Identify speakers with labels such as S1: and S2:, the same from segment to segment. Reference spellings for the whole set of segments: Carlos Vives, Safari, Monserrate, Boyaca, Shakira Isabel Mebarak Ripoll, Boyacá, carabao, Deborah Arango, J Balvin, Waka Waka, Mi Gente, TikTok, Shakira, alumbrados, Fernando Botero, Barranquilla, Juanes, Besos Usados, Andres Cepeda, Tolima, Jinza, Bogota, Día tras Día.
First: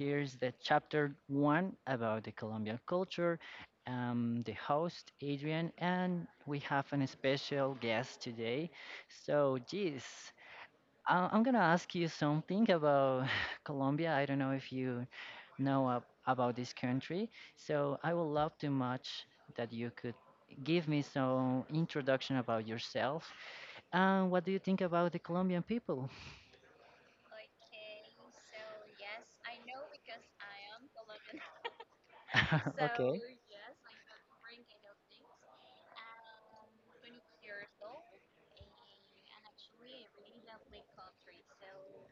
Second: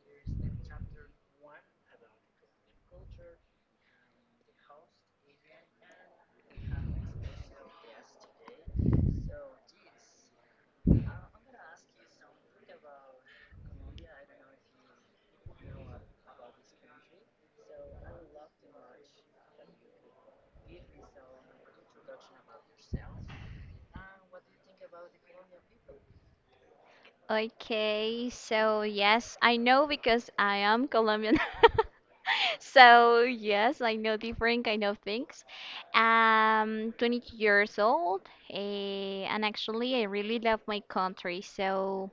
S1: Here's the chapter one about the Colombian culture. The host Adrian, and we have an special guest today. So, geez, I'm gonna ask you something about Colombia. I don't know if you know about this country. So, I would love too much that you could give me some introduction about yourself, and what do you think about the Colombian people?
S2: Okay, so yes, I know because I am Colombian.
S1: So, okay.
S2: So yes, I know different kind of things. 22 years old, and actually I really love my country. So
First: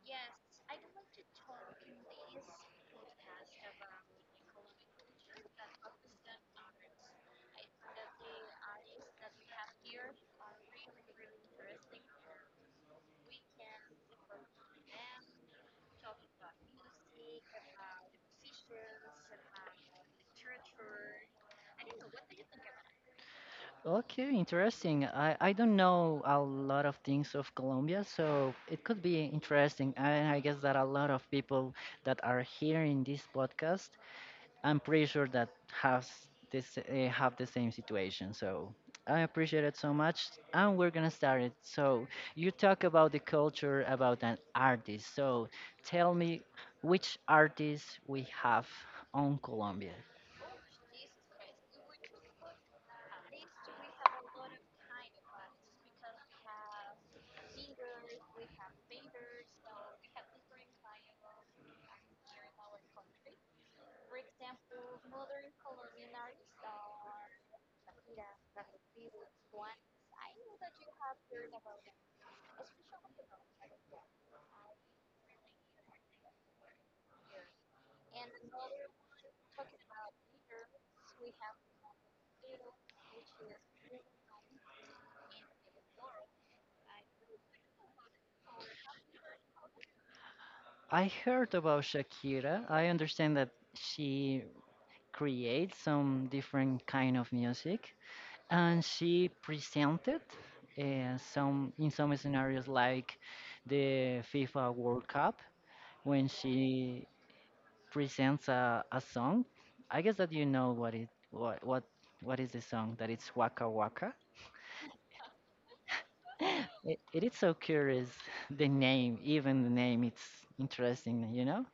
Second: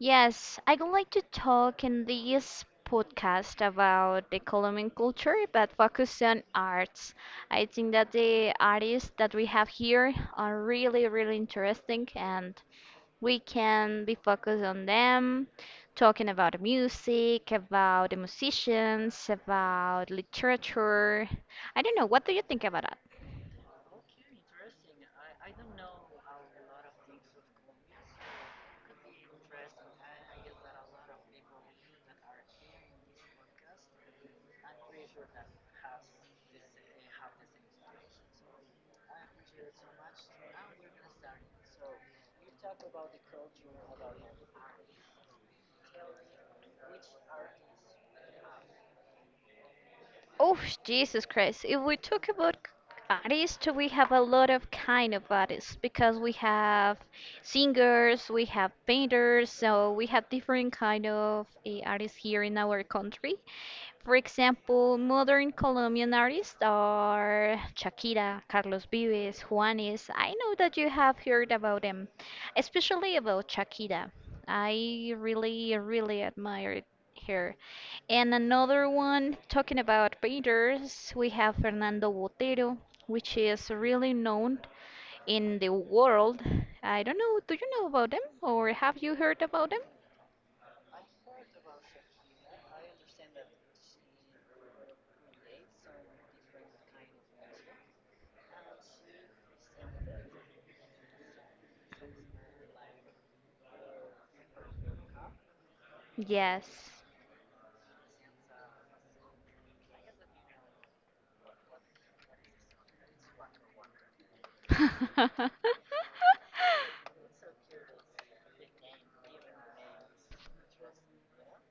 S2: yes, I would like to talk in this podcast about the Colombian culture, but focus on arts. I think that the artists that we have here are really, really interesting and we can be focused on them, talking about music, about the musicians, about literature. I don't know, what do you think about that?
S1: Okay, interesting. I don't know a lot of things of Colombia, so it could be interesting. And I guess that a lot of people that are here in this podcast, I'm pretty sure that has this have the same situation. So I appreciate it so much, and we're gonna start it. So you talk about the culture about an artist. So tell me which artists we have on Colombia.
S2: Oh, Jesus Christ. If we talk about artists, we have a lot of kind of artists because we have singers, we have painters, so we have different kind of artists here in our country. For example, modern Colombian artists are Shakira, Carlos Vives, Juanes. I know that you have heard about them, especially about Shakira. I really, really admired her. And another one, talking about painters, we have Fernando Botero, which is really known in the world. I don't know, do you know about them or have you heard about them?
S1: I heard about Shakira. I understand that she create some different kind of music, and she presented some scenarios like the FIFA World Cup when
S2: Yes.
S1: she presents a song. I guess that you know what is the song that it's Waka Waka. It is so curious the name, even the name it's interesting, you know?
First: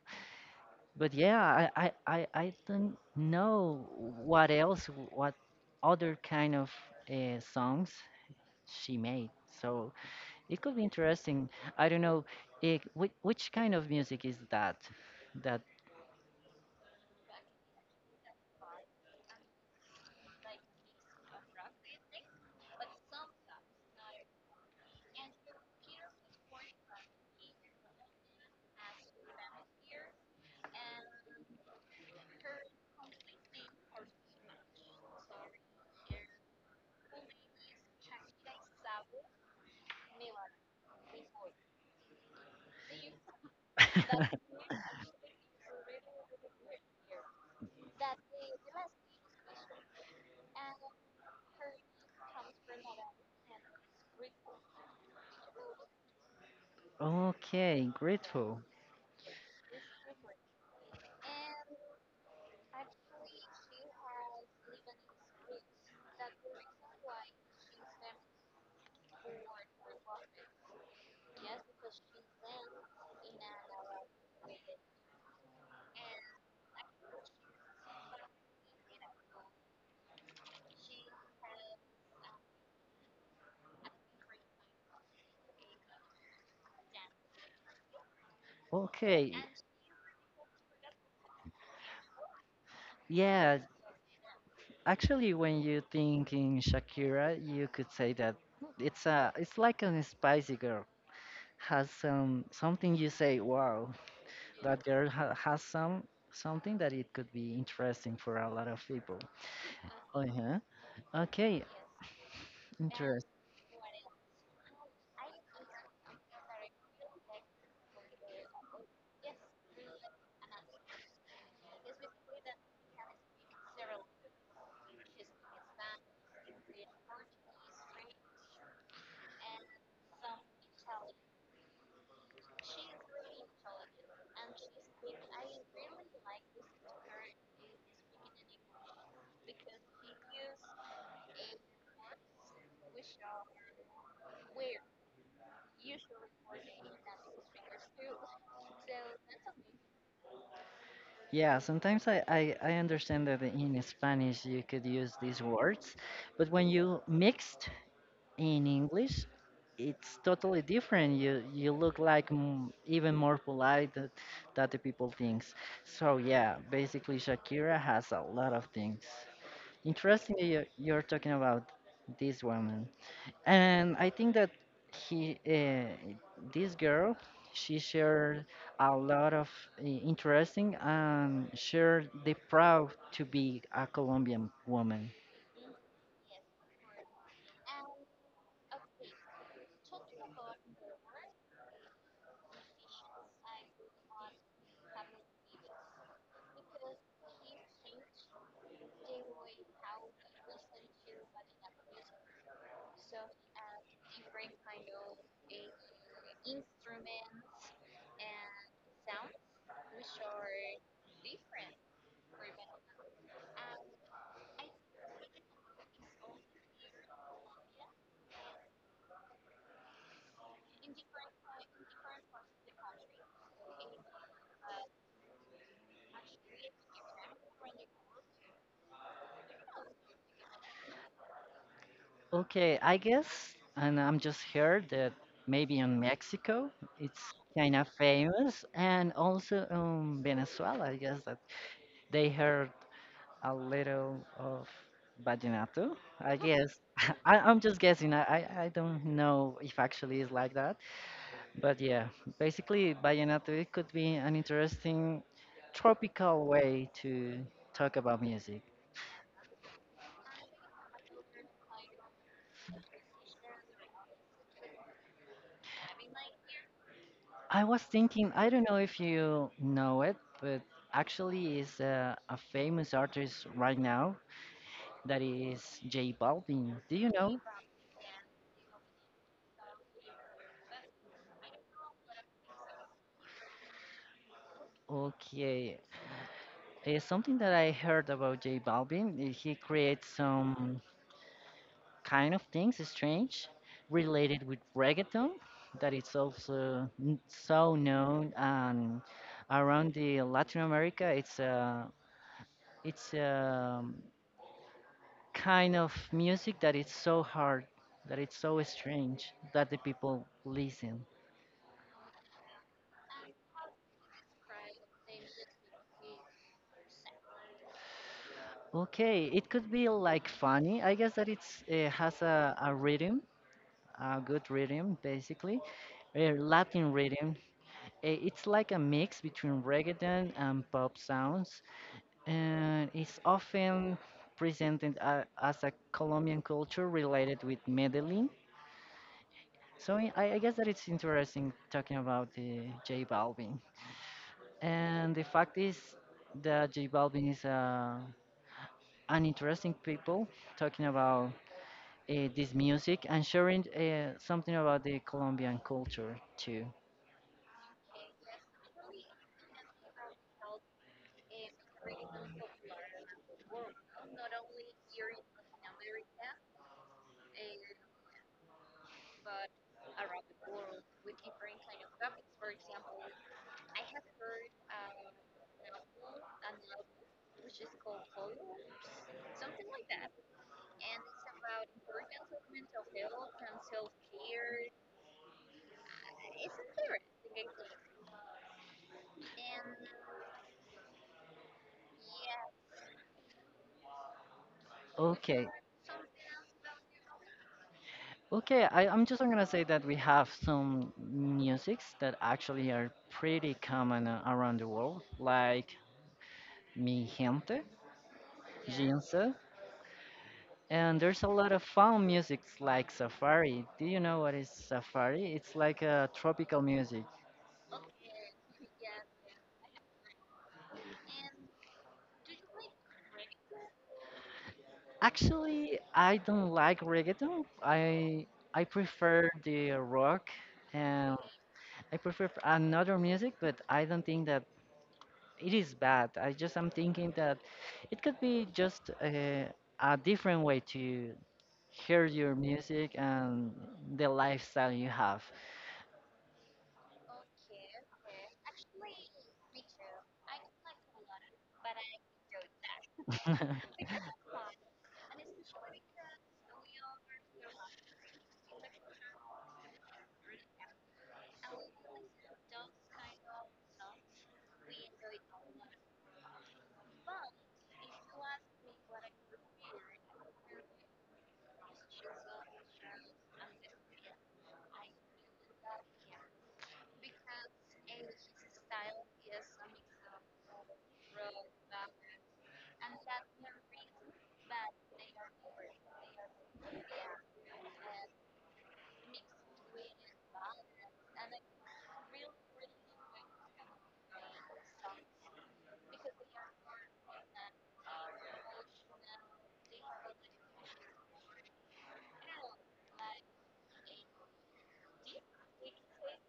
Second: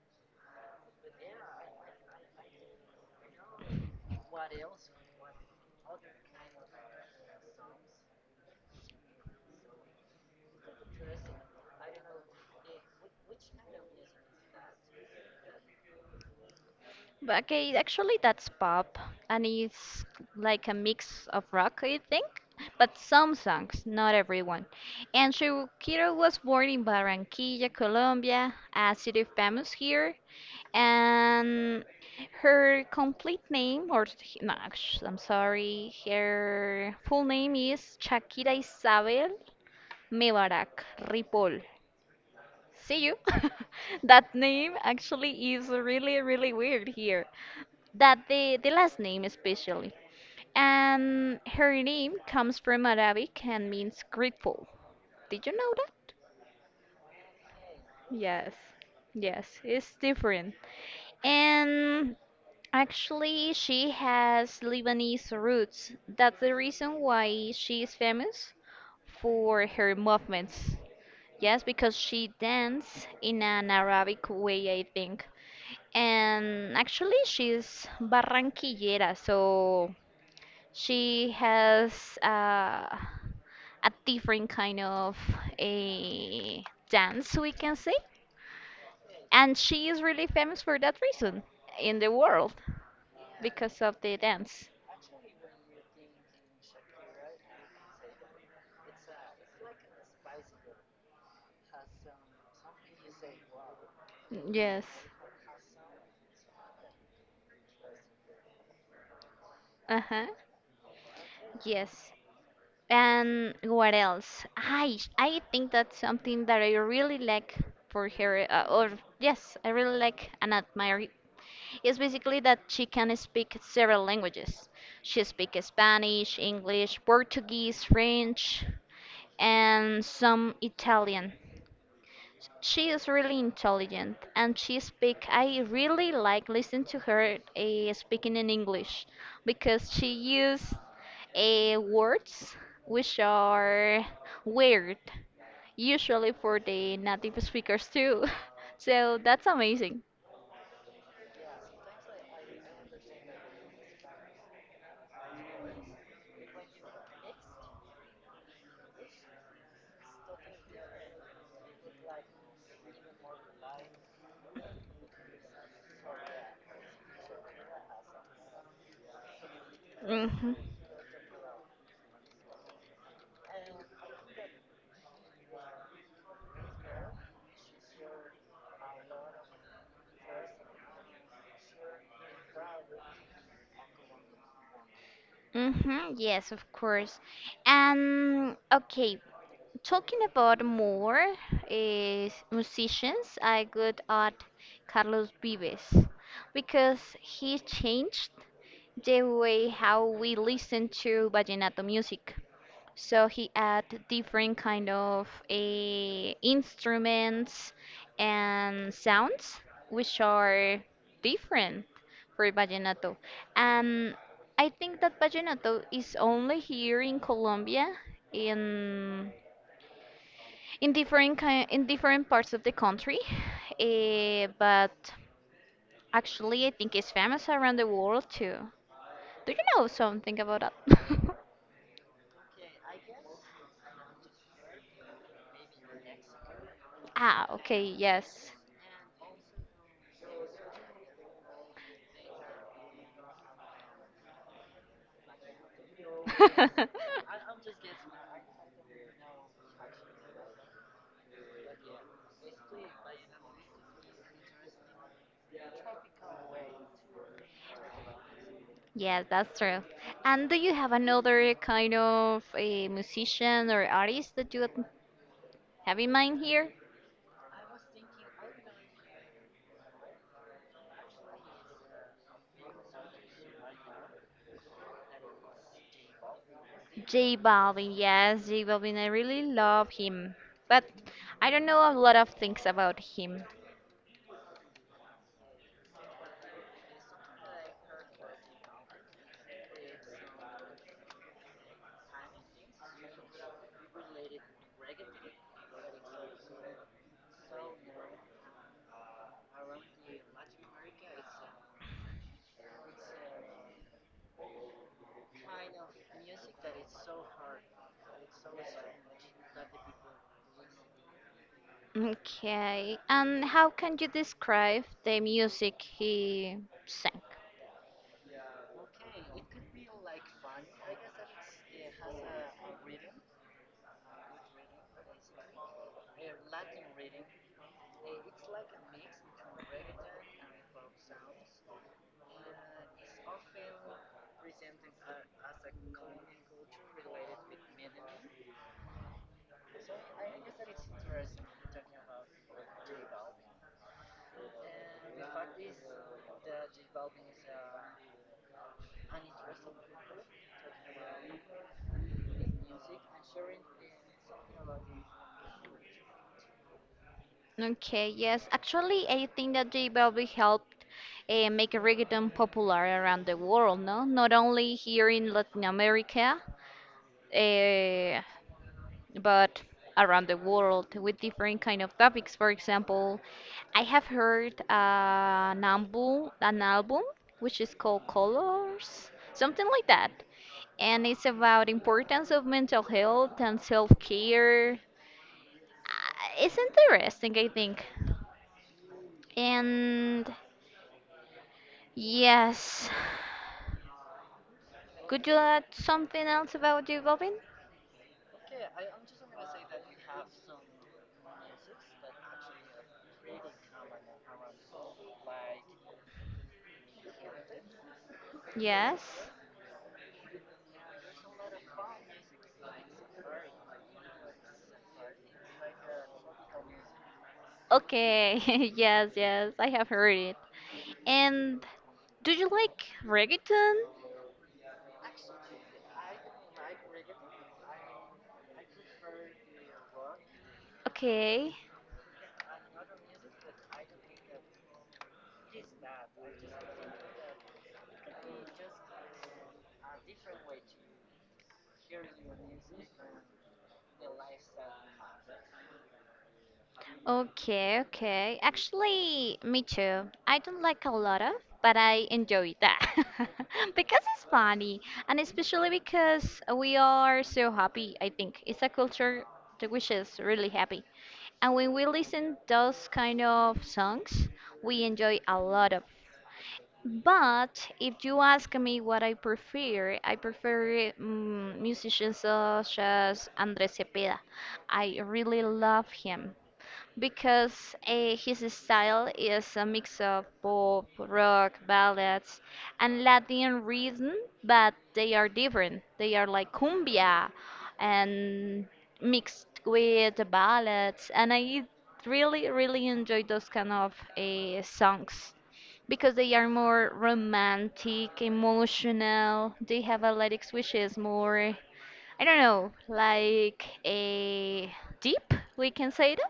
S1: But yeah, I don't know what else, what other kind of songs she made. So it could be interesting. I don't know. Which kind of music is that? That.
S2: But okay, actually that's pop, and it's like a mix of rock, I think. But some songs, not everyone. And Shukiro was born in Barranquilla, Colombia, a city famous here. And her complete name, or no, I'm sorry, her full name is Shakira Isabel Mebarak, Ripoll. See you. That name actually is really, really weird here. The last name especially. And her name comes from Arabic and means grateful. Did you know that?
S1: Okay,
S2: Yes.
S1: grateful.
S2: Yes, it's different. And actually she has Lebanese roots. That's the reason why she is famous for her movements. Yes, because she danced in an Arabic way, I think. And actually, she's Barranquillera, so she has a different kind of a dance, we can say.
S1: Okay,
S2: And she is really famous for that reason in the world
S1: yeah.
S2: because of the dance.
S1: Actually, when you think in Shakira, you could say that it's a, it's like an spicy girl. Has some something, you say, wow, that
S2: Yes.
S1: girl has some something that it could be interesting for a lot of people.
S2: Uh huh.
S1: Uh-huh. Okay.
S2: Yes.
S1: Interest.
S2: And what else? I think that's something that I really like for her, or yes, I really like and admire. Is basically that she can speak several languages. She speaks Spanish, English, Portuguese, French, and some Italian. She is really intelligent, and she speak I really like listen to her speaking in English because she use words which are weird usually for the native speakers too. So that's amazing.
S1: Yeah, sometimes I understand that in Spanish you could use these words, but when you mixed in English, it's totally different. You look like even more polite that, that the people thinks. So yeah, basically Shakira has a lot of things. Interestingly,
S2: Mhm.
S1: you're talking about this woman. And I think that he, uh, this girl, she shared a lot of interesting, and shared the proud to be a Colombian woman.
S2: Mhm. Yes, of course. And okay, talking about more is musicians, I would add Carlos Vives because he changed the way how we listen to vallenato music. So he add different kind of instruments and sounds which are different for vallenato. And I think that vallenato is only here in Colombia in in different kind, in different parts of the country, but actually I think it's famous around the world too. Do you know something about that?
S1: Okay, I guess, and I'm just heard that maybe in Mexico it's
S2: Ah,
S1: kind
S2: okay,
S1: of
S2: yes.
S1: famous, and also in Venezuela, I guess that they heard a little of vallenato. I guess I'm just guessing. I don't know if actually it's like that. But yeah, basically, vallenato it could be an interesting tropical way to talk about music.
S2: Yeah, that's true. And do you have another kind of a musician or artist that you have in mind here?
S1: I was thinking, I don't know if you know it, but actually, is a famous artist right now that is J Balvin. Do you
S2: J
S1: know?
S2: Balvin, yes, J Balvin. I really love him, but I don't know a lot of things about him.
S1: Okay, something that I heard about J Balvin. He creates some kind of things strange related with reggaeton that it's also so known, and around the Latin America it's a it's a kind of music that it's so hard, that it's so strange, that the people listen.
S2: Okay, and how can you describe the music he sang?
S1: Okay, it could be like funny. I guess that it's it has a rhythm, a good rhythm, basically a Latin rhythm. Eh, it's like a mix between reggaeton and pop sounds, and it's often presented as a Colombian culture related with Medellin. So I guess that it's interesting talking about the J Balvin. And the fact is that J Balvin is an interesting people talking about this music and sharing something about the Colombian culture too.
S2: Okay, yes, actually, I think that J Balvin helped make reggaeton popular around the world, no? Not only here in Latin America, uh, but around the world with different kind of topics. For example, I have heard an album which is called Colors, something like that, and it's about importance of mental health and self-care. It's interesting, I think. And yes, could you
S1: Okay.
S2: add something else about you, Bobin?
S1: Okay, I'm just gonna say that we have some musics that actually are pretty common around the world, like Mi Gente,
S2: Yes.
S1: Jinza, and there's a lot of fun musics like Safari. Do you know what is Safari? It's like a tropical music.
S2: Okay. Yes, yes, I have heard it. And do you like reggaeton?
S1: Actually, I don't like reggaeton. I prefer the rock, and
S2: Okay,
S1: I prefer another music, but I don't think that it is bad. I just am thinking that it could be just a different way to hear your music and the lifestyle you have.
S2: okay, okay. Actually, me too. I don't like a lot of, but I enjoy that because it's funny, and especially because we are so happy. I think it's a culture that which is really happy, and when we listen those kind of songs, we enjoy a lot of But if you ask me what I prefer musicians such as Andres Cepeda. I really love him because his style is a mix of pop, rock, ballads, and Latin rhythm, but they are different. They are like cumbia and mixed with the ballads, and I really, really enjoy those kind of songs because they are more romantic, emotional. They have athletics which is more, I don't know, like a deep, we can say that.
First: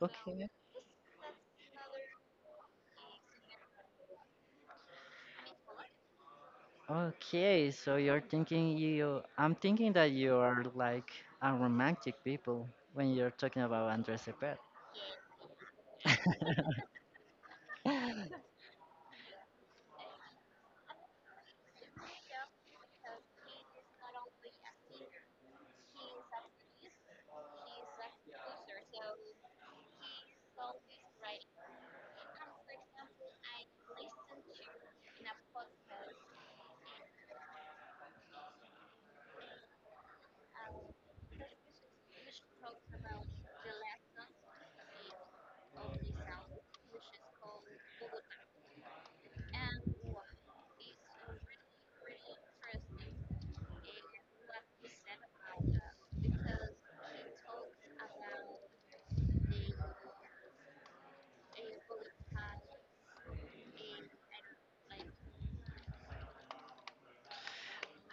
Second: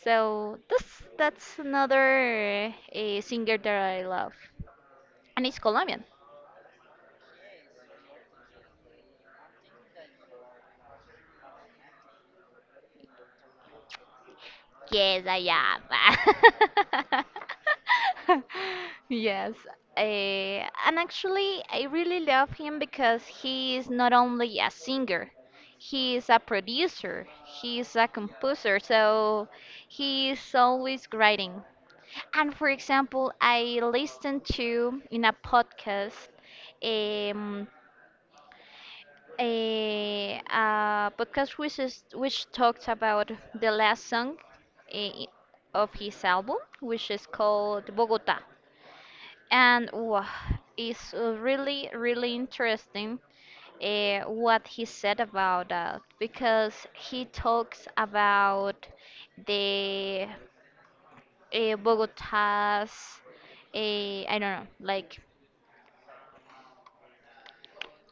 S1: Okay.
S2: this that's another singer that I love, and it's Colombian.
S1: Okay, so I'm thinking that you are like a romantic people when you're talking about Andres Cepeda.
S2: Yes, I am. Yes, and actually, I really love him because he is not only a singer, he is a producer, he is a composer, so he is always writing. And for example, I listened to in a podcast a podcast which talked about the last song eh, of his album, which is called Bogota, and wow, it's really really interesting what he said about that because he talks about the Bogota's I don't know like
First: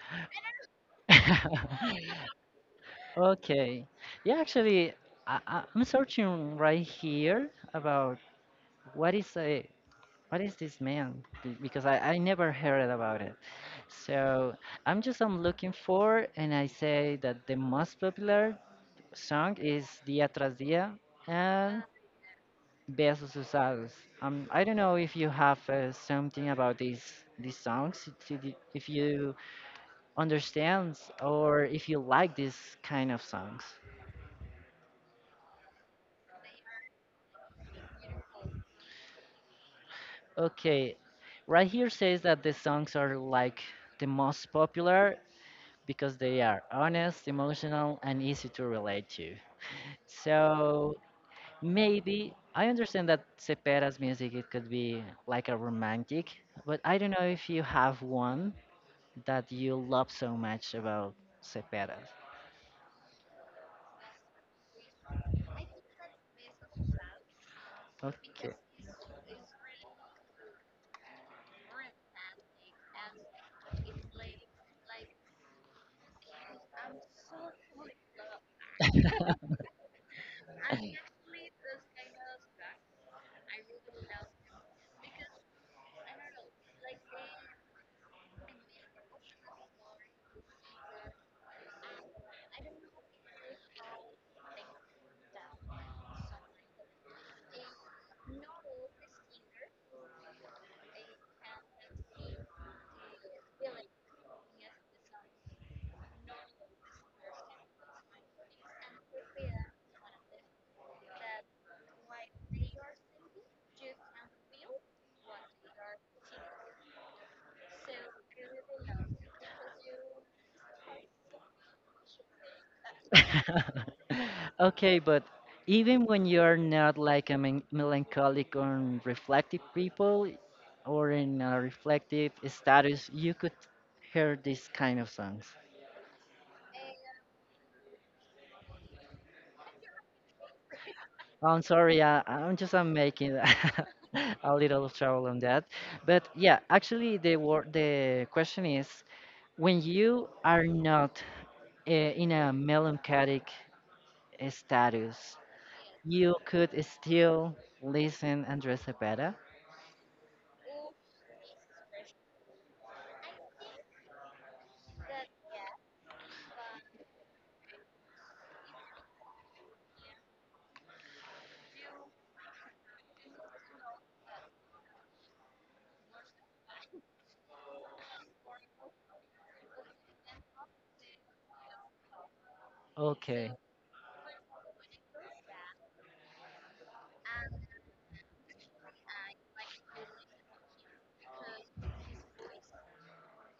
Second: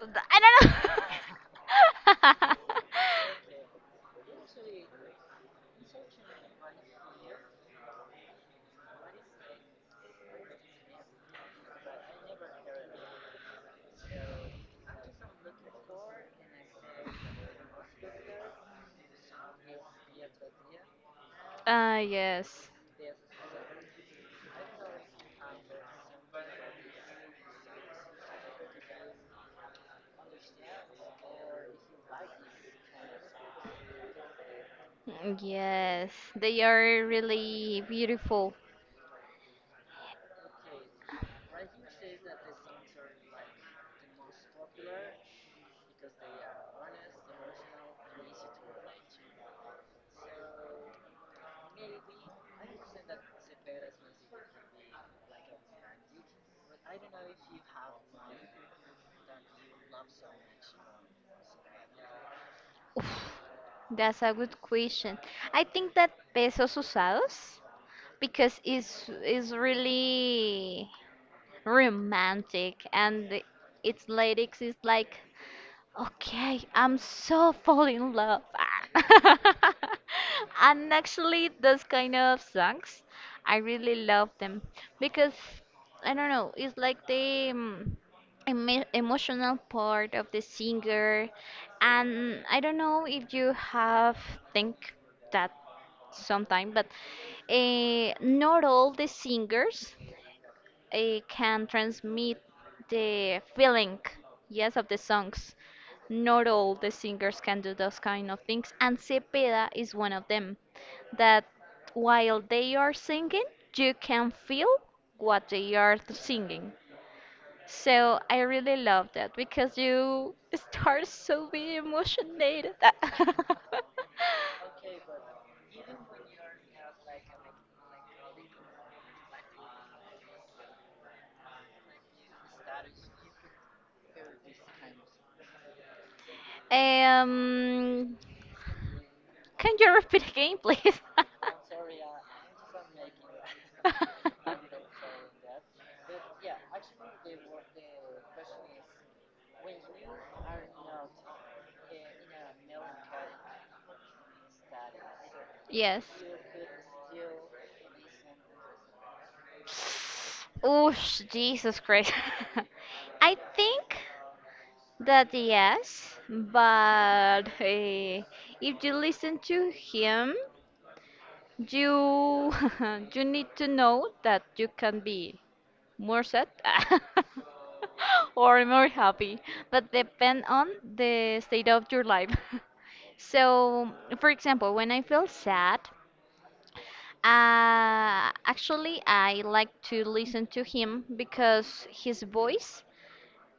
S2: I don't know.
S1: Okay. Yeah, actually, I'm searching right here about what is a what is this man. Because I never heard about it. So I'm looking for, and I say that the most popular song is Día tras Día, and
S2: Ah yes.
S1: Besos Usados. I don't know if you have something about these songs, if you if you understand, or if you like this kind of songs.
S2: Mm, yes, they are really beautiful.
S1: Okay, right here says that the songs are like the most popular because they are honest, emotional, and easy to relate to. So maybe I understand that Cepera's music it could be like a romantic, but I don't know if you have one that you love so much about Cepeda?
S2: Oof, that's a good question. I think that pesos usados
S1: Okay.
S2: because it's is really romantic, and its lyrics is like okay, I'm so fall in love. Ah. And actually, those kind of songs, I really love them because I don't know, it's like the emotional part of the singer. And I don't know if you have think that sometime, but not all the singers it can transmit the feeling, yes, of the songs. Not all the singers can do those kind of things, and Cepeda is one of them. That while they are singing, you can feel what they are singing. So I really love that because you start so be emotionated.
S1: Okay, but even when you're not like a melancholic or reflective people, or in a reflective status, you could hear these kind of songs.
S2: um, can you repeat again, please?
S1: Oh, I'm sorry, I, I'm just I'm making a little trouble on that. But yeah, actually the question is, when you are not in a melancholic status,
S2: Yes.
S1: you could still listen Andres Cepeda.
S2: Oosh, Jesus Christ. I think that yes, but if you listen to him, you you need to know that you can be more sad or more happy, but depend on the state of your life.
S1: Okay.
S2: So, for example, when I feel sad, actually I like to listen to him because his voice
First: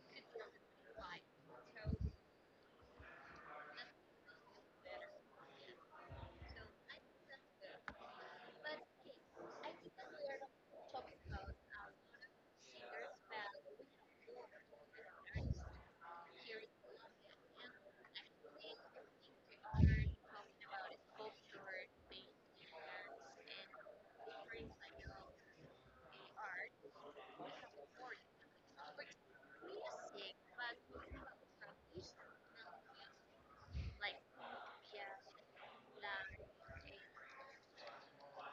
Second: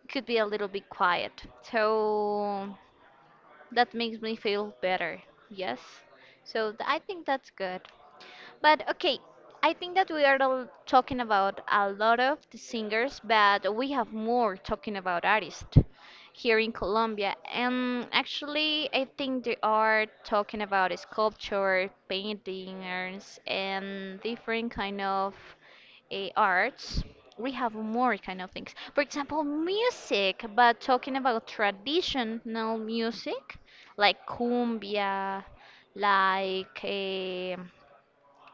S2: could be a little bit quiet. So that makes me feel better. Yes. So I think that's good. But okay, I think that we are all talking about a lot of the singers, but we have more talking about artists here in Colombia. And actually, I think they are talking about sculpture, paintings, and different kind of arts. We have more kind of things. For example, music, but talking about traditional music, like cumbia, like eh,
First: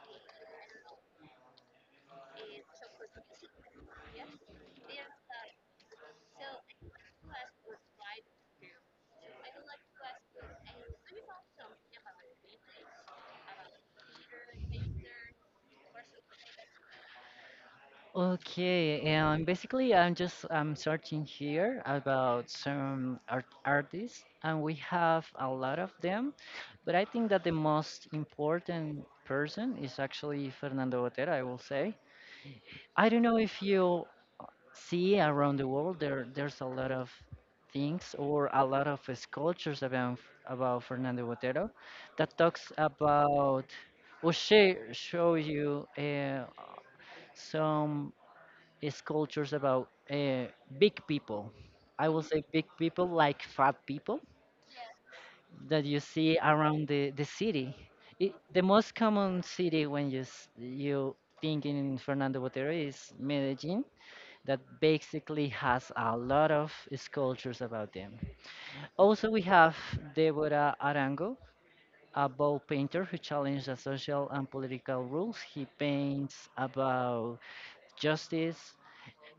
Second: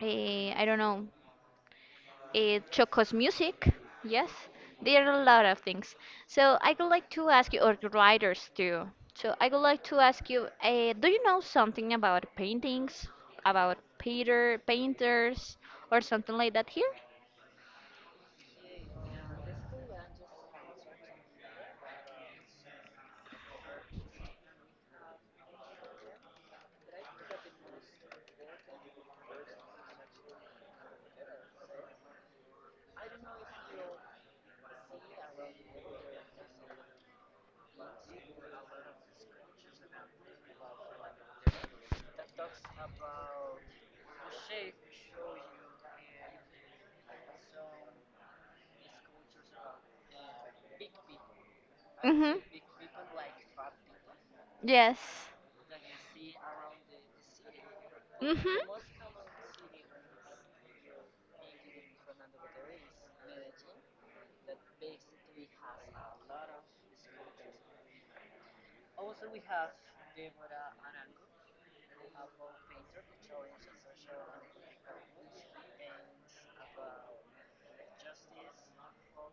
S2: eh, I don't know, Choco's music. Yes, there are a lot of things. So I would like to ask you, or the writers too. So I would like to ask you, do you know something about paintings, about Peter painters, or something like that here?
S1: Okay, and basically I'm searching here about some art artists, and we have a lot of them, but I think that the most important person is actually Fernando Botero, I will say. I don't know if you see around the world there's a lot of things or a lot of sculptures about Fernando Botero that talks about will share show you some sculptures about big people. I will
S2: Mhm.
S1: say big people like fat people
S2: Yes.
S1: that you see around the city. It,
S2: Mhm.
S1: the most common city when you you think in Fernando Botero is Medellin, that basically has a lot of sculptures about them. Also, we have Deborah Arango, a bow painter who challenged the social and political rules. He paints about justice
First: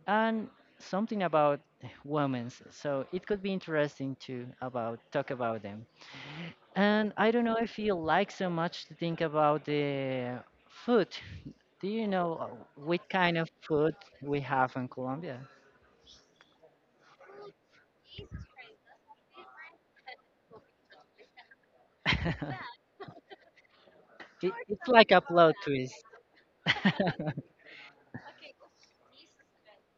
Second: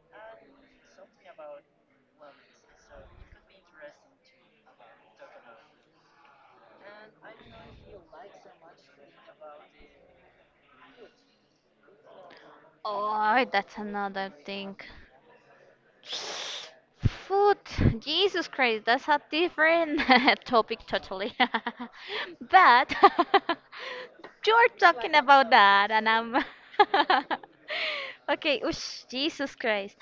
S1: and something about women's. So it could be interesting to about talk about them. And I don't know if you like so much to think about the food. Do you know what kind
S2: Oh,
S1: of
S2: that's
S1: food
S2: another
S1: we
S2: thing.
S1: have in Colombia?
S2: Food, Jesus Christ, that's a different topic totally. But
S1: It-
S2: you're
S1: It's like
S2: talking
S1: a
S2: about
S1: plot
S2: that,
S1: twist.
S2: and I'm okay. Oosh, Jesus Christ.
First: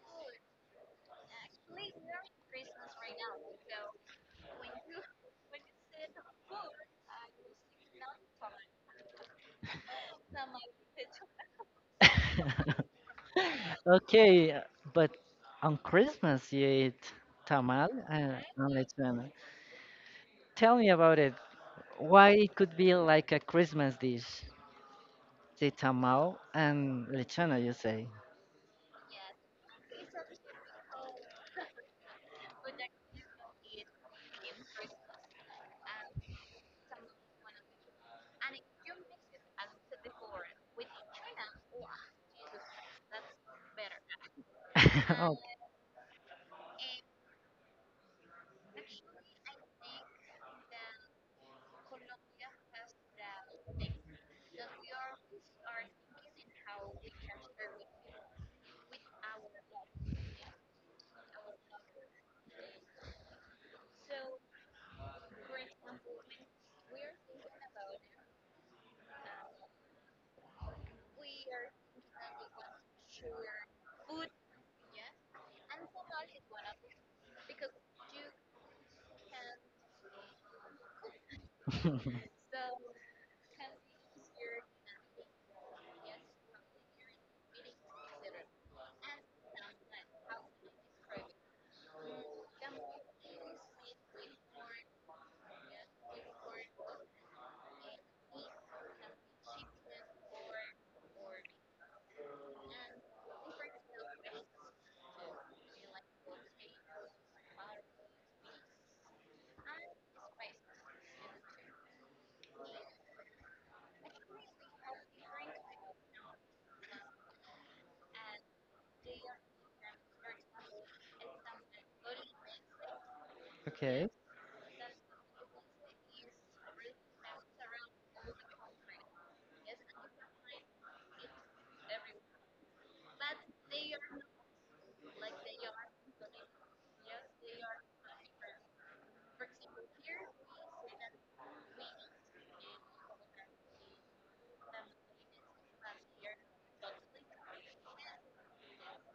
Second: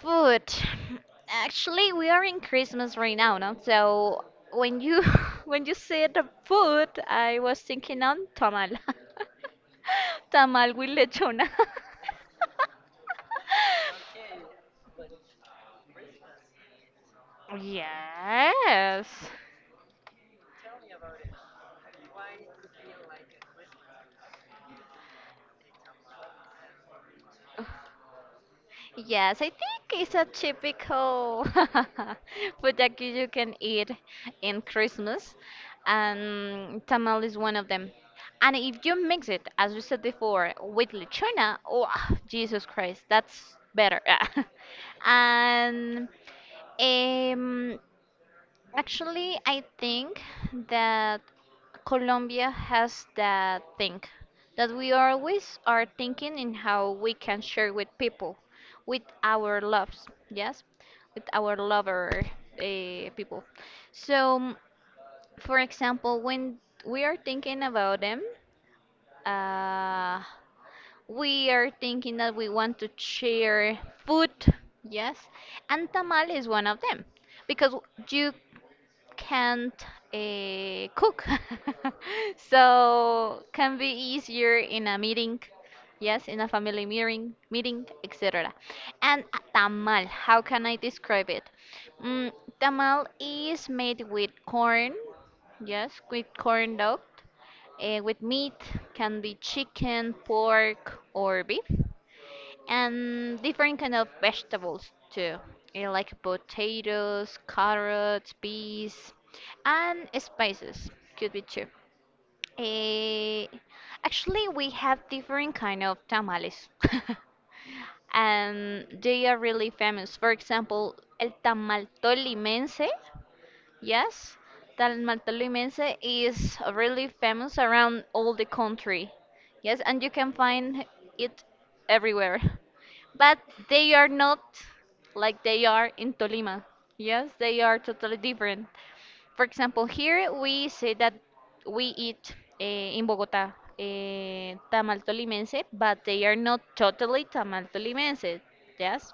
S2: Food. Actually, we are in Christmas right now, no? So when you when you said the food, I was thinking on tamal. Tamal with lechona.
S1: Okay, but on Christmas you eat tamal and
S2: Yes.
S1: lechon. Tell me about it. Why it could be like a Christmas dish, the tamal and lechona, you say?
S2: Yes, I think it's a typical food that you can eat in Christmas, and tamal is one of them. And if you mix it, as we said before, with lechona, oh, Jesus Christ, that's better.
S1: Oh,
S2: And um, actually, I think that Colombia has that thing that we always are thinking in how we can share with people, with our loves, yes, with our lover people. So, for example, when we are thinking about them, uh, we are thinking that we want to share food, yes, and tamal is one of them because you can't cook so can be easier in a meeting, yes, in a family meeting, etc. And a tamal, how can I describe it? mm, Tamal is made with corn, yes, with corn dough, with meat, can be chicken, pork, or beef, and different kind of vegetables too, like potatoes, carrots, peas, and spices could be too. Eh, actually we have different kind of tamales and they are really famous, for example el tamal tolimense.
S1: okay,
S2: Yes, Talmaltoluimense is really famous around all the country. Yes, and you can find it everywhere. But they are not like they are in Tolima. Yes, they are totally different. For example, here we say that we eat in Bogota tamal tolimense, but they are not totally tamal tolimense. Yes,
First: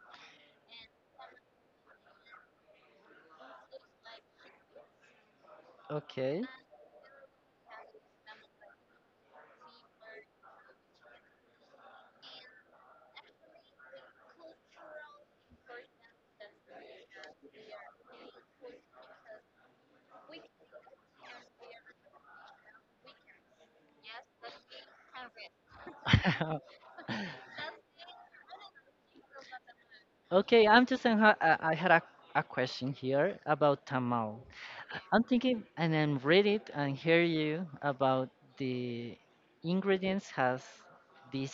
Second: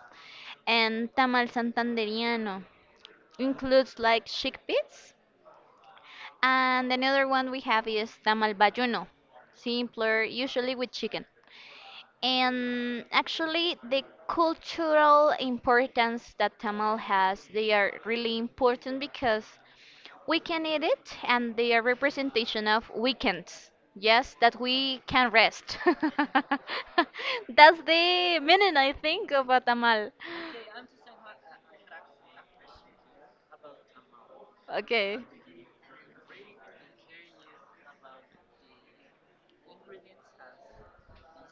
S2: and tamal santanderiano includes like chickpeas.
S1: okay,
S2: And another one we have is tamal bayuno, simpler, usually with chicken. And actually, the cultural importance that tamal has, they are really important because we can eat it and they are representation of weekends. Yes, that we can rest. That's the meaning, I think, of a tamal.
S1: okay. I'm just saying, I had a question here about tamal.
S2: Okay.
S1: I'm thinking, and I'm read it and hear you about the ingredients has this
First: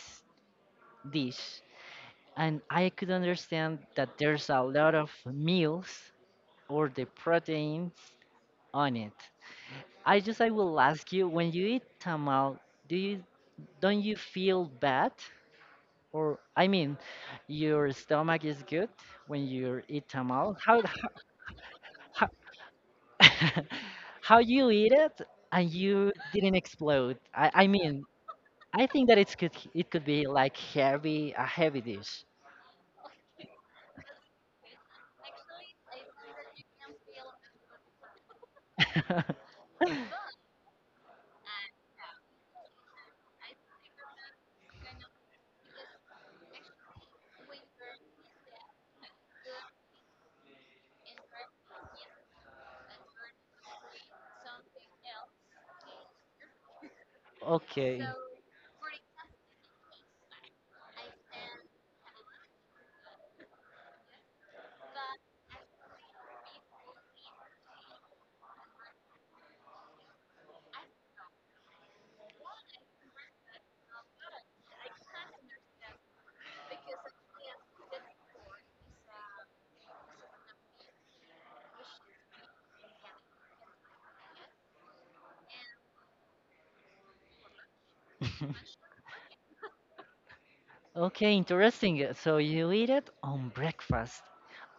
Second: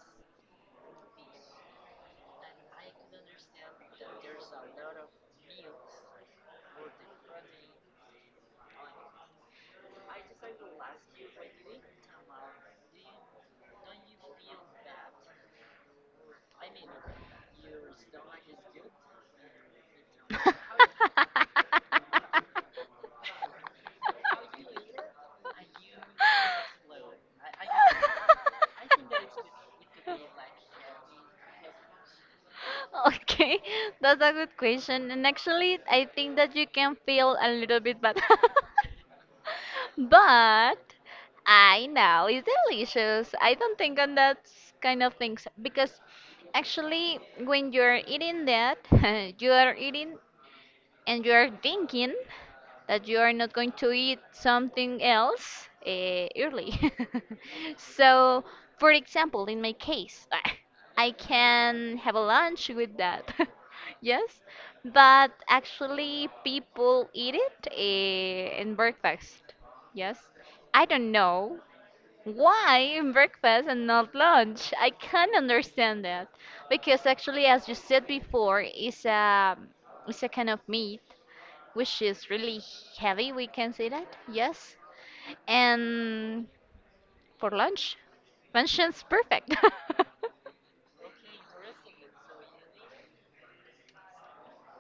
S1: dish, and I could understand that there's a lot of meals or the proteins on it. I just I will ask you, when you eat tamal, do you don't you feel bad? Or I mean, your stomach is good when you eat tamal. How, how you eat it and you didn't explode. I mean, I think that it's could it could be like heavy, a heavy dish.
S2: Okay, that's a good question. And actually, I think that you can feel a little bit bad. But I know it's delicious. I don't think on that kind of things because actually when you're eating that, you are eating and you are thinking that you are not going to eat something else early.
S1: Okay.
S2: So, for example, in my case, I can have a lunch with that. Yes, but actually, people eat it in breakfast. Yes, I don't know why in breakfast and not lunch. I can't understand that because actually, as you said before, it's a kind of meat which is really heavy, we can say that, yes. And for lunch,
S1: okay.
S2: functions perfect.
S1: Okay, interesting. So you eat it on breakfast.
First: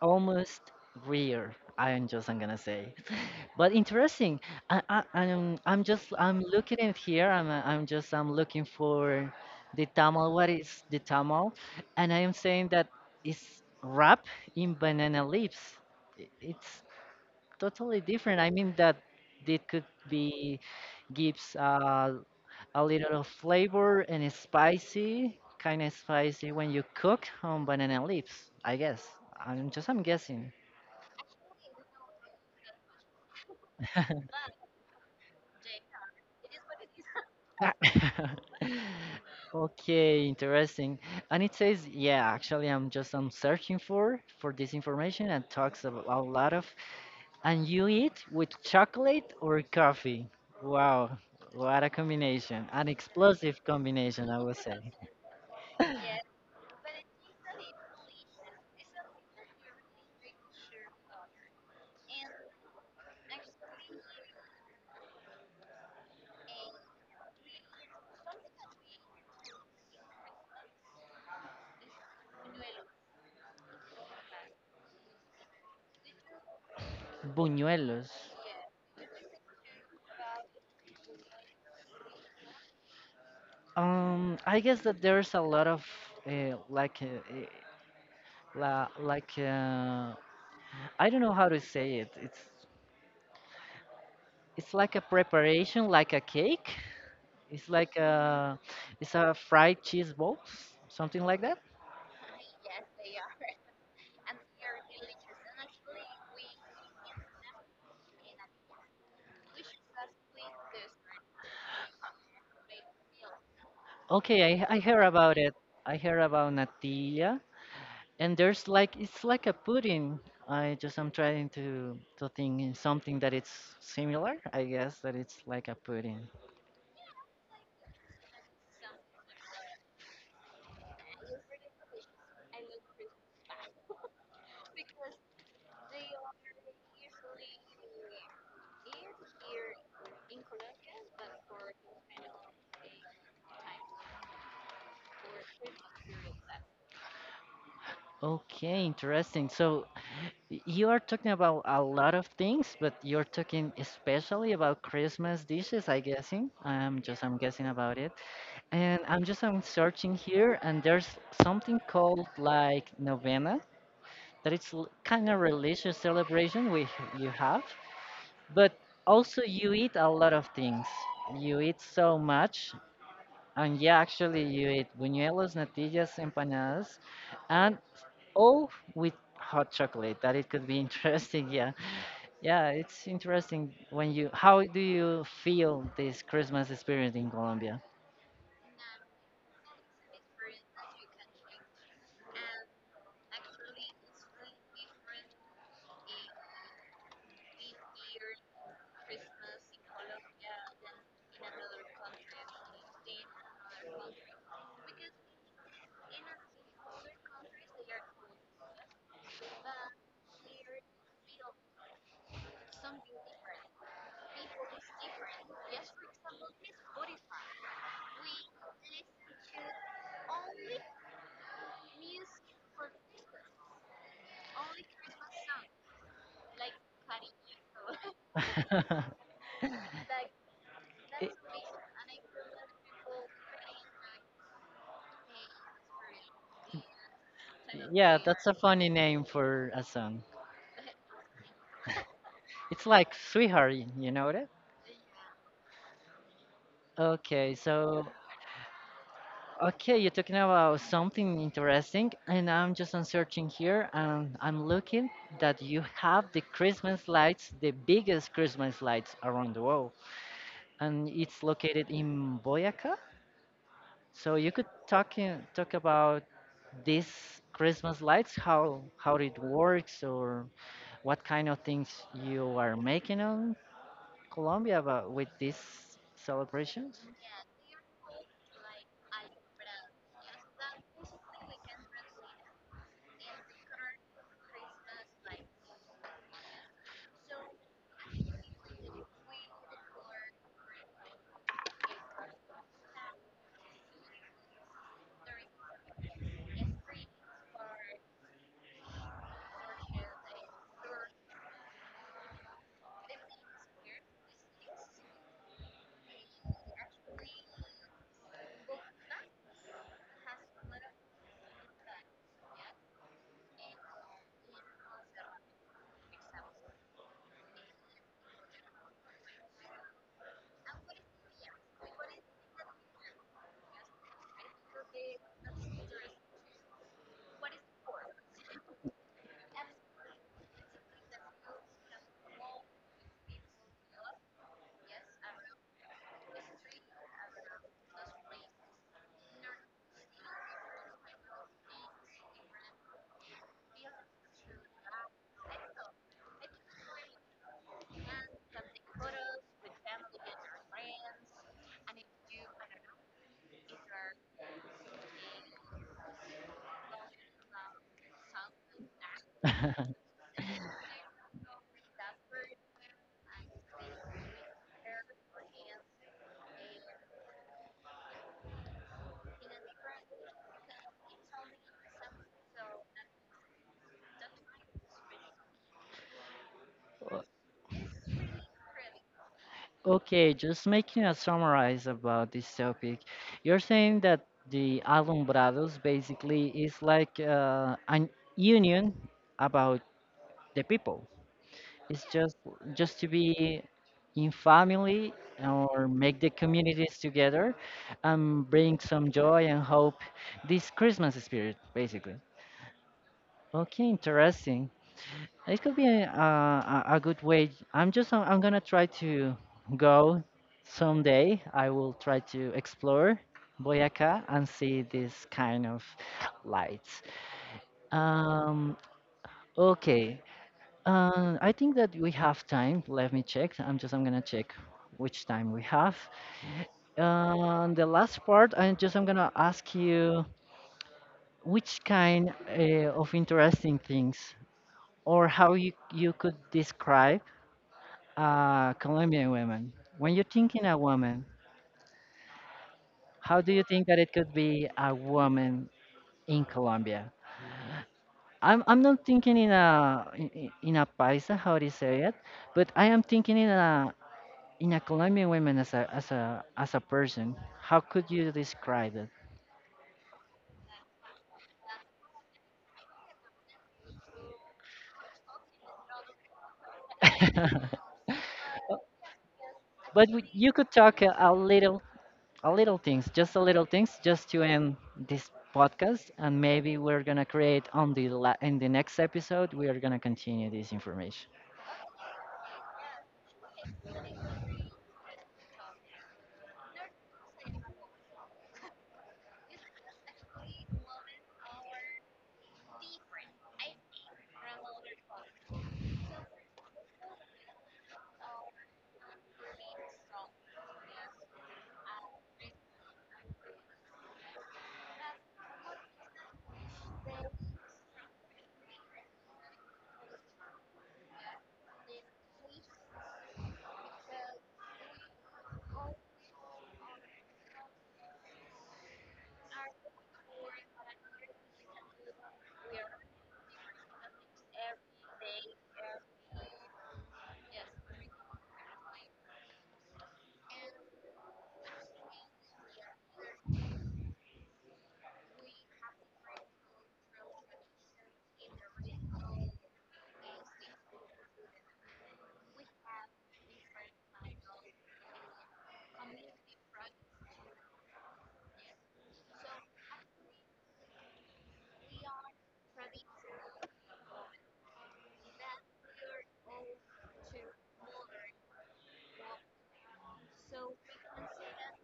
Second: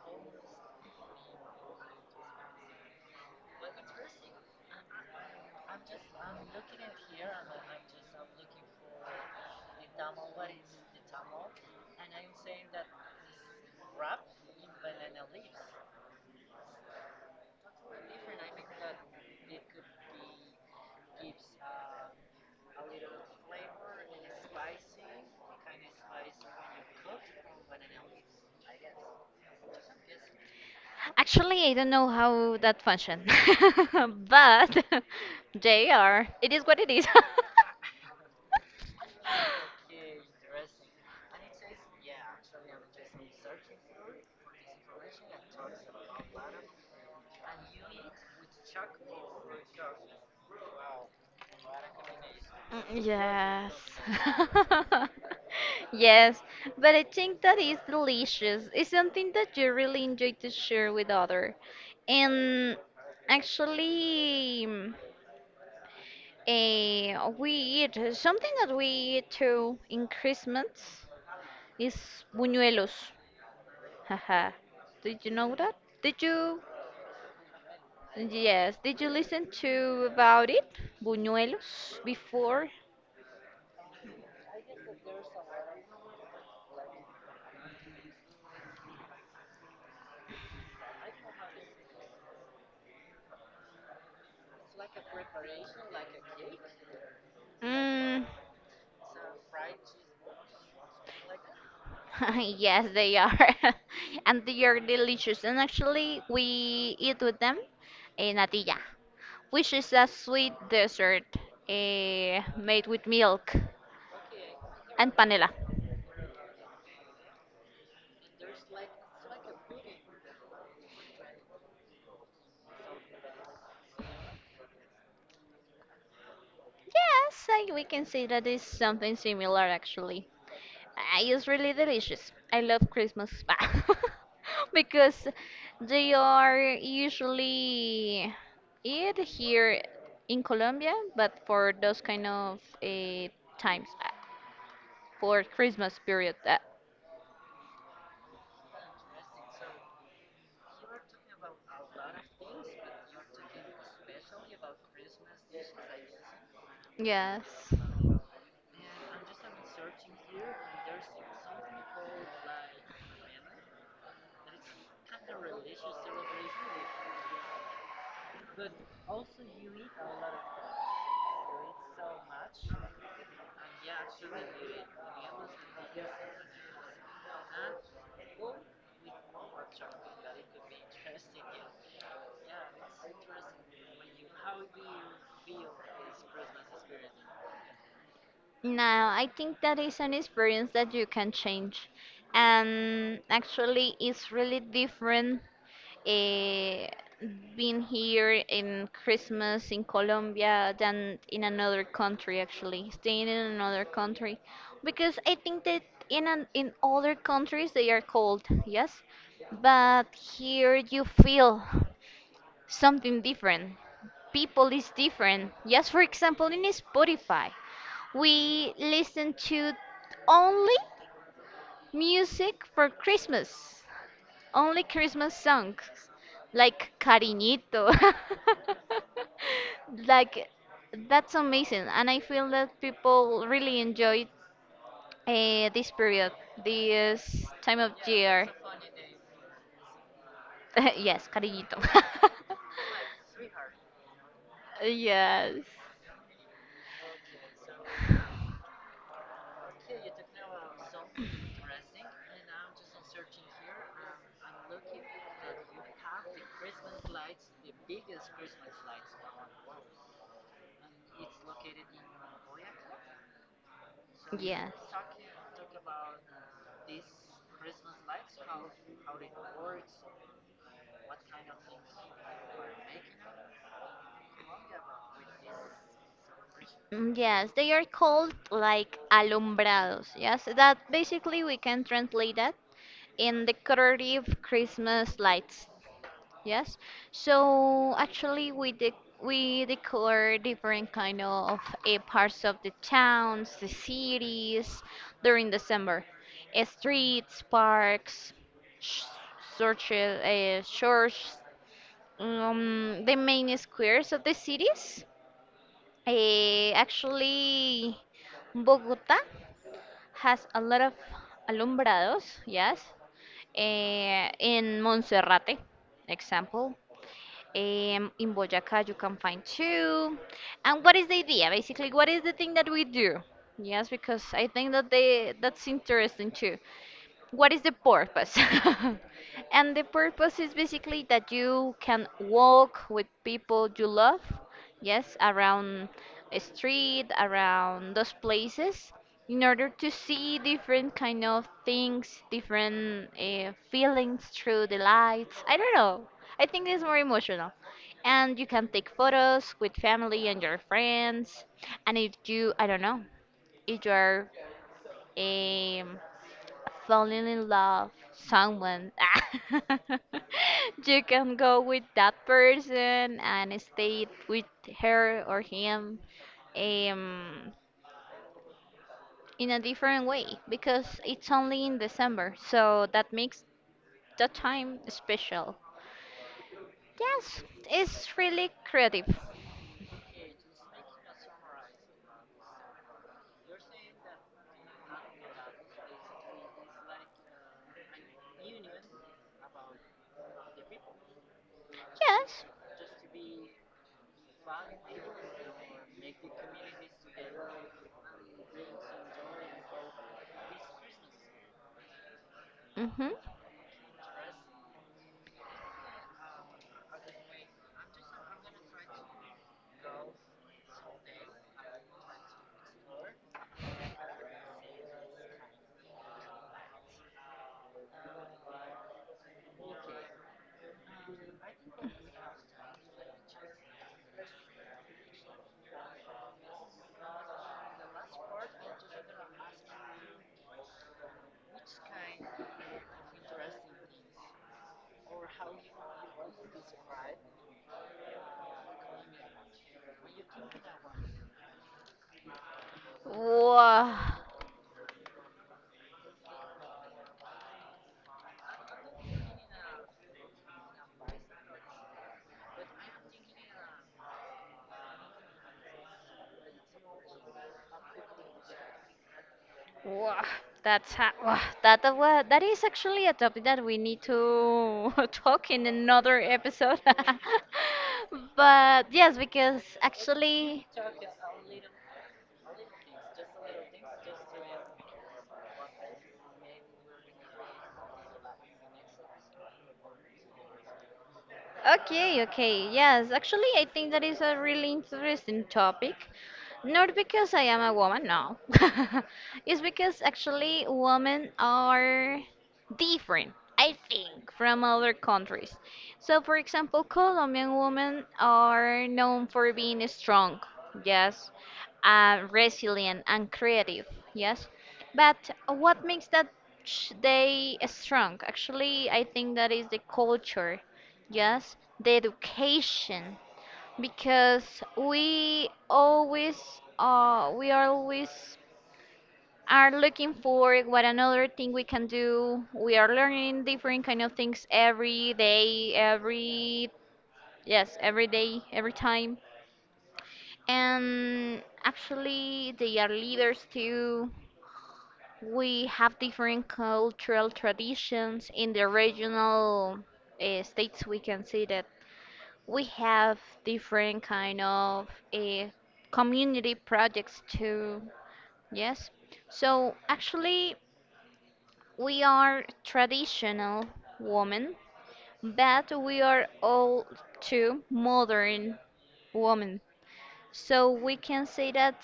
S1: Almost rare, I'm gonna say. But interesting. I'm looking at here. I'm looking for the tamal. What is the tamal? And I am saying that it's wrapped in banana leaves. It's totally different. I mean that it could be gives a little of flavor, and it's spicy, kind of spicy when you cook on banana leaves, I guess. I'm guessing.
S2: Actually, I don't know how that function, but they are. It is what it is.
S1: Okay, interesting. And it says, yeah, actually I'm searching for this information, and talks about a lot of, and you eat with chocolate or coffee. Wow, what a combination.
S2: Mm,
S1: An explosive
S2: yes.
S1: combination, I would say.
S2: Yes, but I think that is delicious. It's something that you really enjoy to share with other. And actually, we eat something that we eat too in Christmas is buñuelos. Haha. Did you know that? Did you?
S1: Buñuelos.
S2: Yes. Did you listen to about it? Buñuelos before?
S1: I guess that there's a lot of like eh, la, like I don't know how to say it. It's like a preparation, like a cake. It's like
S2: Mm,
S1: a it's a fried cheese balls, something like that.
S2: yes, they are, and they are delicious. And actually, we eat with them a natilla, which is a sweet dessert made with milk
S1: Okay, I heard
S2: and
S1: about
S2: panela.
S1: it. I heard about natilla, and there's like it's like a pudding. I'm trying to think in something that it's similar. I guess that it's like a pudding.
S2: Yes, I, we can say that is something similar actually. It's really delicious. I love Christmas because they are usually eat here in Colombia, but for those kind of times for Christmas period.
S1: Okay, interesting. So Y- you are talking about a lot of things, but you're talking especially about Christmas dishes, I guessing. I'm
S2: Yes.
S1: guessing about it, and I'm searching here, and there's something called like novena, that it's kind of religious celebration we you have, but also you eat a lot of things. You eat so much, and yeah, actually you eat buñuelos, natillas, empanadas, and, oh, with hot chocolate. That it could be interesting. Yeah. Yeah, it's interesting when you. How do you feel this Christmas experience in Colombia?
S2: No, I think that is an experience that you can change. And actually, it's really different eh, being here in Christmas in Colombia than in another country, actually, staying in another country. Because I think that in other countries they are cold, yes? But here you feel something different, people is different. Yes, for example, in Spotify. We listen to only music for Christmas. Only Christmas songs like Cariñito. Like
S1: It-
S2: that's amazing and I feel that people really enjoy this period, this time of
S1: yeah, that's
S2: year.
S1: a funny name for a song.
S2: Yes, Cariñito.
S1: It's like Sweetheart, you know that?
S2: Yes.
S1: Okay, so Okay, you're talking about something interesting, and I'm just on searching here, and I'm looking that you have the Christmas lights, the biggest Christmas lights around the world, and it's located in Boyaca. So you could
S2: Yes.
S1: talk about these Christmas lights, how it works, or what kind of things you are making on Colombia about with these celebrations.
S2: Mm, yes, they are called like alumbrados. Yes, that basically we can translate that in decorative Christmas lights. Yes, so actually we decor different kind of parts of the towns, the cities during December. Streets, parks, sh- churches, church, the main squares of the cities. Actually, Bogota has a lot of alumbrados, yes. In Monserrate, example. In Boyacá, you can find two. And what is the idea? Basically, what is the thing that we do? Yes, because I think that they, that's interesting too, what is the purpose? And the purpose is basically that you can walk with people you love, yes, around a street, around those places, in order to see different kind of things, different feelings through the lights. I don't know. I think it's more emotional. And you can take photos with family and your friends. And if you, I don't know, if you are falling in love someone, you can go with that person and stay with her or him, um, in a different way because it's only in December, so that makes the time special, yes. It's really creative.
S1: Okay, just making a summarize about this topic. You're saying that the alumbrados basically is like an union about the people. It's just
S2: Yes.
S1: just to be in family or make the communities together and bring some joy and hope this Christmas spirit, basically.
S2: Mm-hmm.
S1: Okay, interesting. It could be a good way. I'm gonna try to go someday. I will try to explore Boyaca and see this kind of lights. Um, okay. I think that we have time. Let me check. I'm gonna check which time we have. The last part. I'm gonna ask you which kind of interesting things or how you could describe Colombian women. When you're thinking a woman, how do you think that it
S2: Wow.
S1: could be a woman in Colombia? I'm not thinking in a paisa, how do you say it, but I am thinking in a Colombian woman as a person. How could you describe it?
S2: Wow, that's wow, that is actually a topic that we need to talk in another episode. But yes, because
S1: But we, you
S2: actually.
S1: could talk a little things, just a little things, just to end this podcast. And maybe we're gonna create on the in the next episode, we are gonna continue this information.
S2: Okay, okay. Yes, actually, I think that is a really interesting topic. Not because I am a woman, no. It's because actually women are different, I think, from other countries. So, for example, Colombian women are known for being strong, yes, resilient and creative, yes. But what makes that they strong? Actually, I think that is the culture. Yes, the education, because we always we are always are looking for what another thing we can do. We are learning different kind of things every day, every, yes, every day, every time. And actually they are leaders too. We have different cultural traditions in the regional states, we can see that we have different kind of uh, community projects too, yes. So actually we are traditional women, but we are all too modern women, so we can say that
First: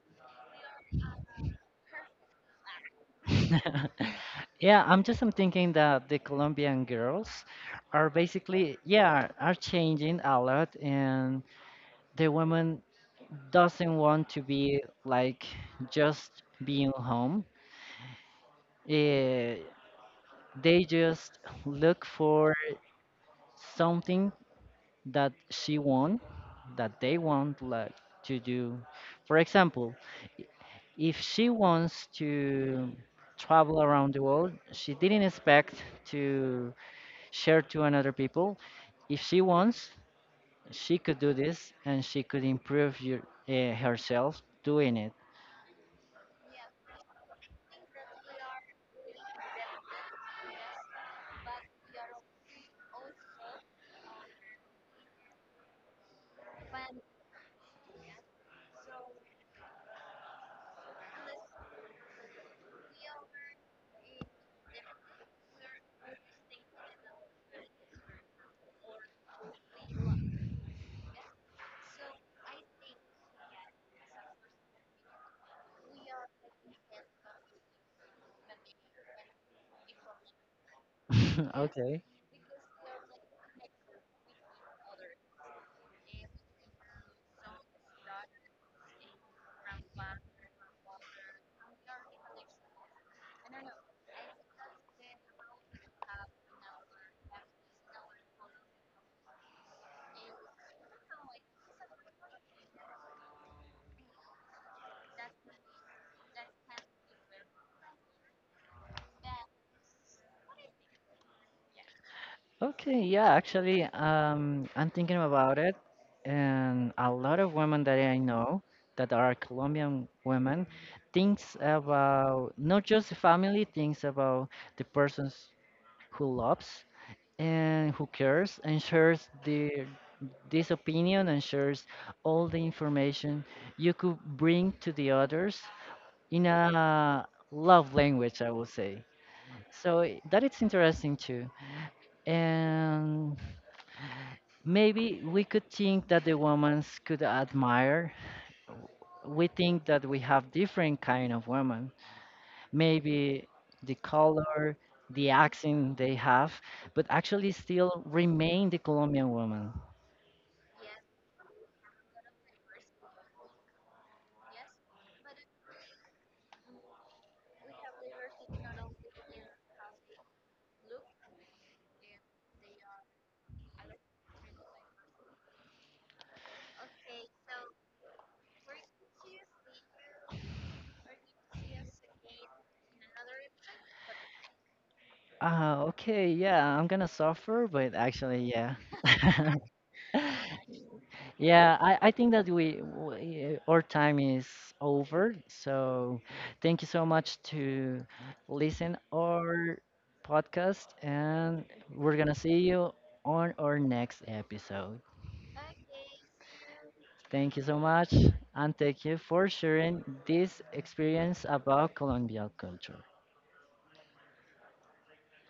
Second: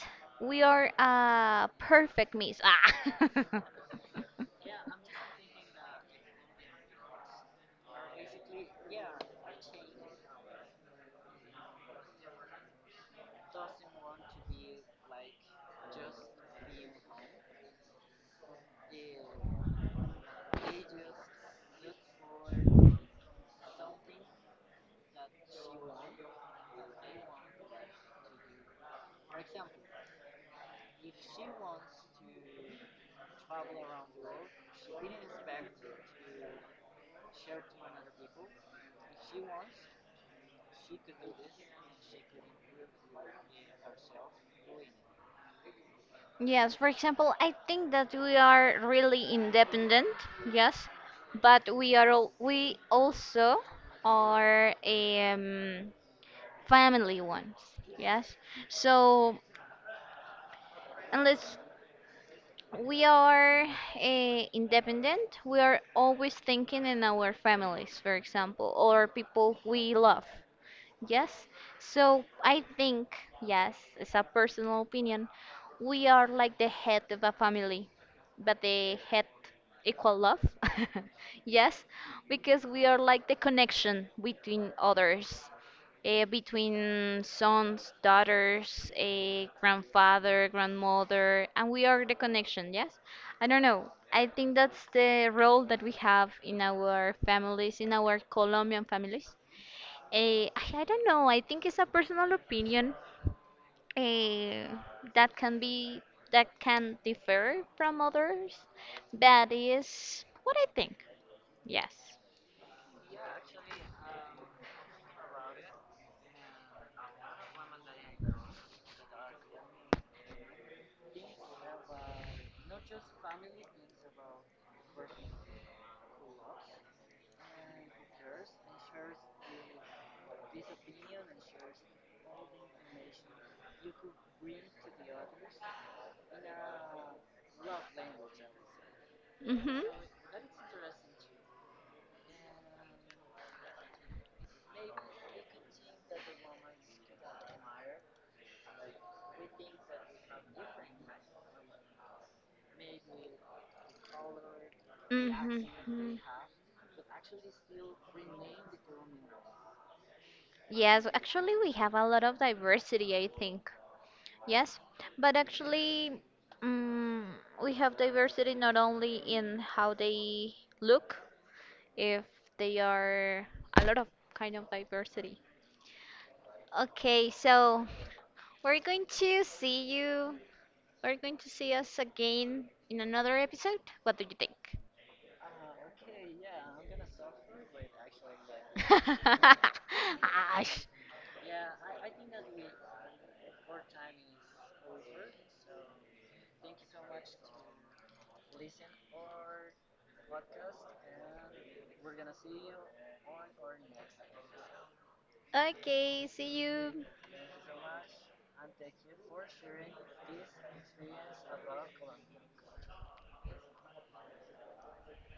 S2: we are a perfect mix. Ah.
S1: Yeah, I'm thinking that the Colombian girls are basically, yeah, are changing a lot, and the woman doesn't want to be like just being home. Eh, they just look for something that she want that they want like to do, for example, i- if she wants to travel around the world, she didn't expect to share to another people. If she wants, she could do this and she could improve your, herself doing it.
S2: Yes, for example, I think that we are really independent, yes, but we also are family ones, yes. So unless we are independent, we are always thinking in our families, for example, or people we love, yes. So I think, yes, it's a personal opinion. We are like the head of a family, but the head equal love. Yes,
S1: Okay.
S2: because we are like the connection between others, between sons, daughters, a grandfather, grandmother, and we are the connection, yes? I don't know. I think that's the role that we have in our families, in our Colombian families. I don't know. I think it's a personal opinion eh, that can be, that can differ from others. That is what I think. Yes.
S1: Okay, yeah, actually, I'm thinking about it, and a lot of women that I know that are Colombian women thinks about not just the family, thinks about the persons who loves and who cares and shares their this opinion and shares all the information you could bring to the others in a love language, I would say.
S2: Mhm.
S1: So that it's interesting too. And maybe we could think that the women could admire. We think that we have different kind of women. Maybe the color, the
S2: Mhm.
S1: accent they have, but actually still remain the Colombian woman.
S2: Yes, actually, we have a lot of diversity, I think. Yes, but actually, mm we have diversity not only in how they look, if they are a lot of kind of diversity. Okay, so we're going to see you. We're going to see us again in another episode. What do you think?
S1: Ah, okay, yeah, I'm gonna suffer, but actually, yeah.
S2: Ash.
S1: Yeah, I think that we our time is over. So thank you so much to listen our podcast, and we're gonna see you on our next episode.
S2: Okay, see you.
S1: Thank you so much, and thank you for sharing this experience about Colombian culture.